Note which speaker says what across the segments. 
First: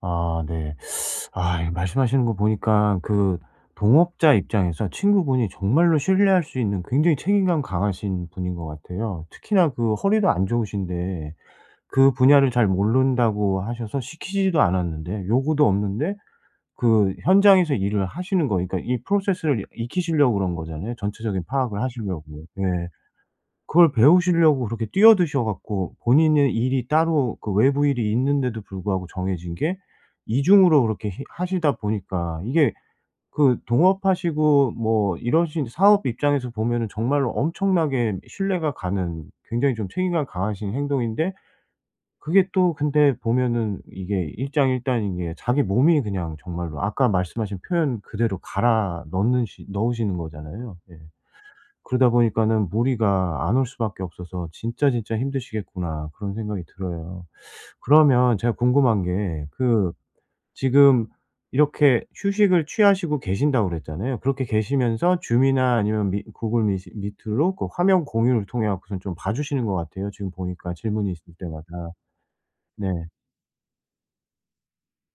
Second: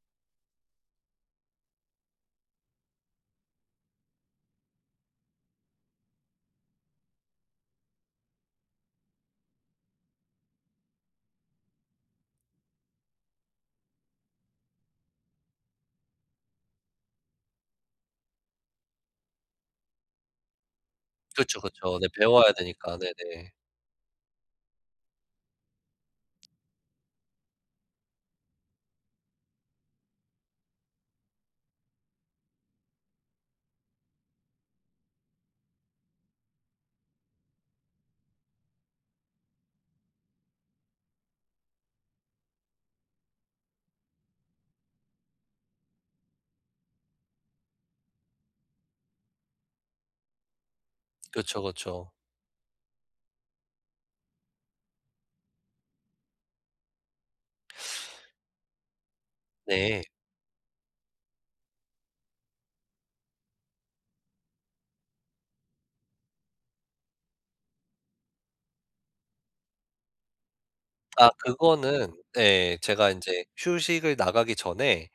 Speaker 1: 아 네. 아 이거 말씀하시는 거 보니까 그 동업자 입장에서 친구분이 정말로 신뢰할 수 있는 굉장히 책임감 강하신 분인 것 같아요. 특히나 그 허리도 안 좋으신데 그 분야를 잘 모른다고 하셔서 시키지도 않았는데 요구도 없는데 그 현장에서 일을 하시는 거 그러니까 이 process를 이 익히시려고 그런 거잖아요. 전체적인
Speaker 2: 그렇죠,
Speaker 1: 파악을
Speaker 2: 그렇죠. 네
Speaker 1: 하시려고.
Speaker 2: 배워야
Speaker 1: 네.
Speaker 2: 되니까. 네네.
Speaker 1: 그걸 배우시려고 그렇게 뛰어드셔 갖고 본인의 일이 따로 그 외부 일이 있는데도 불구하고 정해진 게 2 중으로 그렇게 히 하시다 보니까 이게 그 동업하시고 뭐 이러신 사업 입장에서 보면은 정말로 엄청나게 신뢰가 가는 굉장히 좀 책임감이 강하신 행동인데 그게 또 근데 보면은 이게 일장일단인 게 자기 몸이 그냥 정말로 아까 말씀하신 표현 그대로 갈아 넣는 시 넣으시는 거잖아요. 예.
Speaker 2: 그쵸,
Speaker 1: 그러다
Speaker 2: 그쵸.
Speaker 1: 보니까는 무리가 안 올 수밖에 없어서 '진짜, 진짜 힘드시겠구나.' 그런 생각이 들어요. 그러면 제가 궁금한 게 그
Speaker 2: 네.
Speaker 1: 지금 이렇게 휴식을 취하시고 계신다고 그랬잖아요. 그렇게 계시면서 줌이나 아니면 미 구글 미시 미트로 그 화면 공유를 통해 갖고선 좀 봐주시는 것 같아요. 지금 보니까 질문이
Speaker 2: 아
Speaker 1: 있을 때마다.
Speaker 2: 그거는 네
Speaker 1: 네.
Speaker 2: 제가 인제 휴식을 나가기 전에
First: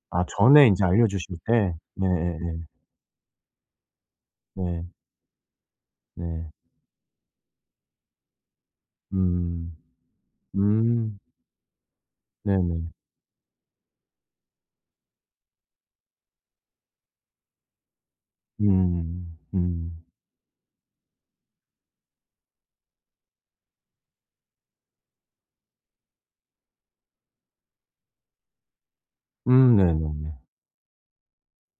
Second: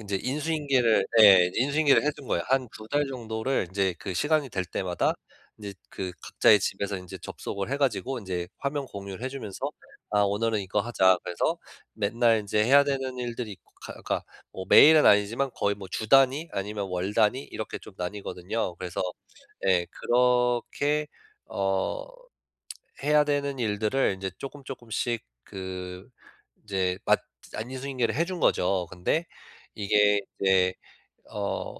Speaker 2: 인제
Speaker 1: 아 전에 이제
Speaker 2: 인수인계를
Speaker 1: 알려주실
Speaker 2: 예
Speaker 1: 때.
Speaker 2: 인수인계를 해둔 거예요.
Speaker 1: 네예예.
Speaker 2: 1-2 달 정도를 이제 그 시간이 될
Speaker 1: 네.
Speaker 2: 때마다 이제 그
Speaker 1: 네.
Speaker 2: 각자의 집에서 인제 접속을 해 가지고 인제 화면 공유를 해 주면서
Speaker 1: 음.
Speaker 2: "아 오늘은 이거 하자."
Speaker 1: 음.
Speaker 2: 그래서 맨날 인제 해야
Speaker 1: 네네.
Speaker 2: 되는 일들이 있고 가 그러니까 뭐 매일은 아니지만 거의 뭐 주 단위 아니면 월 단위 이렇게 좀 나뉘거든요. 그래서
Speaker 1: 음.
Speaker 2: 예
Speaker 1: 음.
Speaker 2: 그렇게 어 해야 되는 일들을 이제 조금조금씩 그 이제 맞 아니 인수인계를 해준 거죠. 근데
Speaker 1: 음
Speaker 2: 이게
Speaker 1: 네네네.
Speaker 2: 이제 어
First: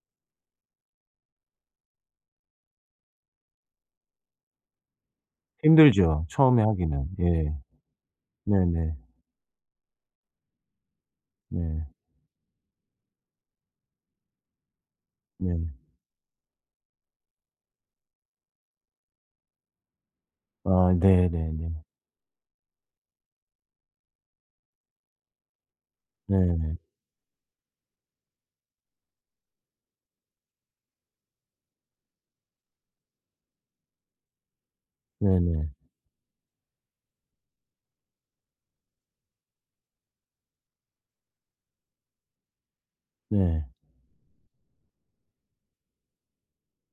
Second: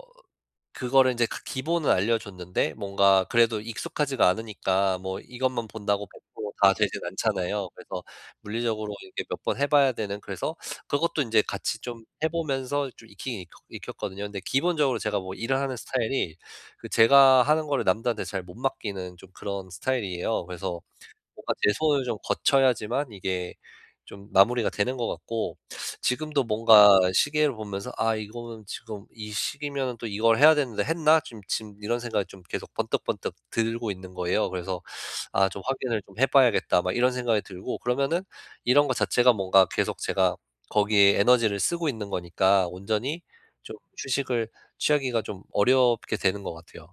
Speaker 2: 그거를 인제 그 기본을 알려줬는데 뭔가 그래도 익숙하지가 않으니까 뭐 이것만 본다고 백
Speaker 1: 힘들죠
Speaker 2: 프로
Speaker 1: 처음에
Speaker 2: 다 되진
Speaker 1: 하기는. 예.
Speaker 2: 않잖아요. 그래서 물리적으로
Speaker 1: 네네.
Speaker 2: 이렇게 몇 번 해봐야 되는 그래서 그것도 인제 같이
Speaker 1: 네.
Speaker 2: 좀 해 보면서 좀 익히긴 익혔거든요. 근데 기본적으로 제가 뭐 일을
Speaker 1: 네.
Speaker 2: 하는 스타일이 그 제가 하는 거를 남들한테 잘 못 맡기는 좀 그런 스타일이에요. 그래서
Speaker 1: 아
Speaker 2: 뭔가 제
Speaker 1: 네네네.
Speaker 2: 손을 좀 거쳐야지만 이게 좀 마무리가 되는 것 같고 지금도
Speaker 1: 네네.
Speaker 2: 뭔가 시계를 보면서 '아 이거는 지금 이 시기면은 또 이걸 해야 되는데 했나?' 좀 지금 이런 생각이 좀 계속 번뜩번뜩 들고 있는 거예요. 그래서 '아 좀
Speaker 1: 네네.
Speaker 2: 확인을 좀 해봐야겠다.' 막 이런 생각이 들고 그러면은 이런 거 자체가 뭔가 계속 제가 거기에 에너지를 쓰고 있는 거니까 온전히
Speaker 1: 네.
Speaker 2: 좀 휴식을 취하기가 좀 어렵게 되는 것 같아요.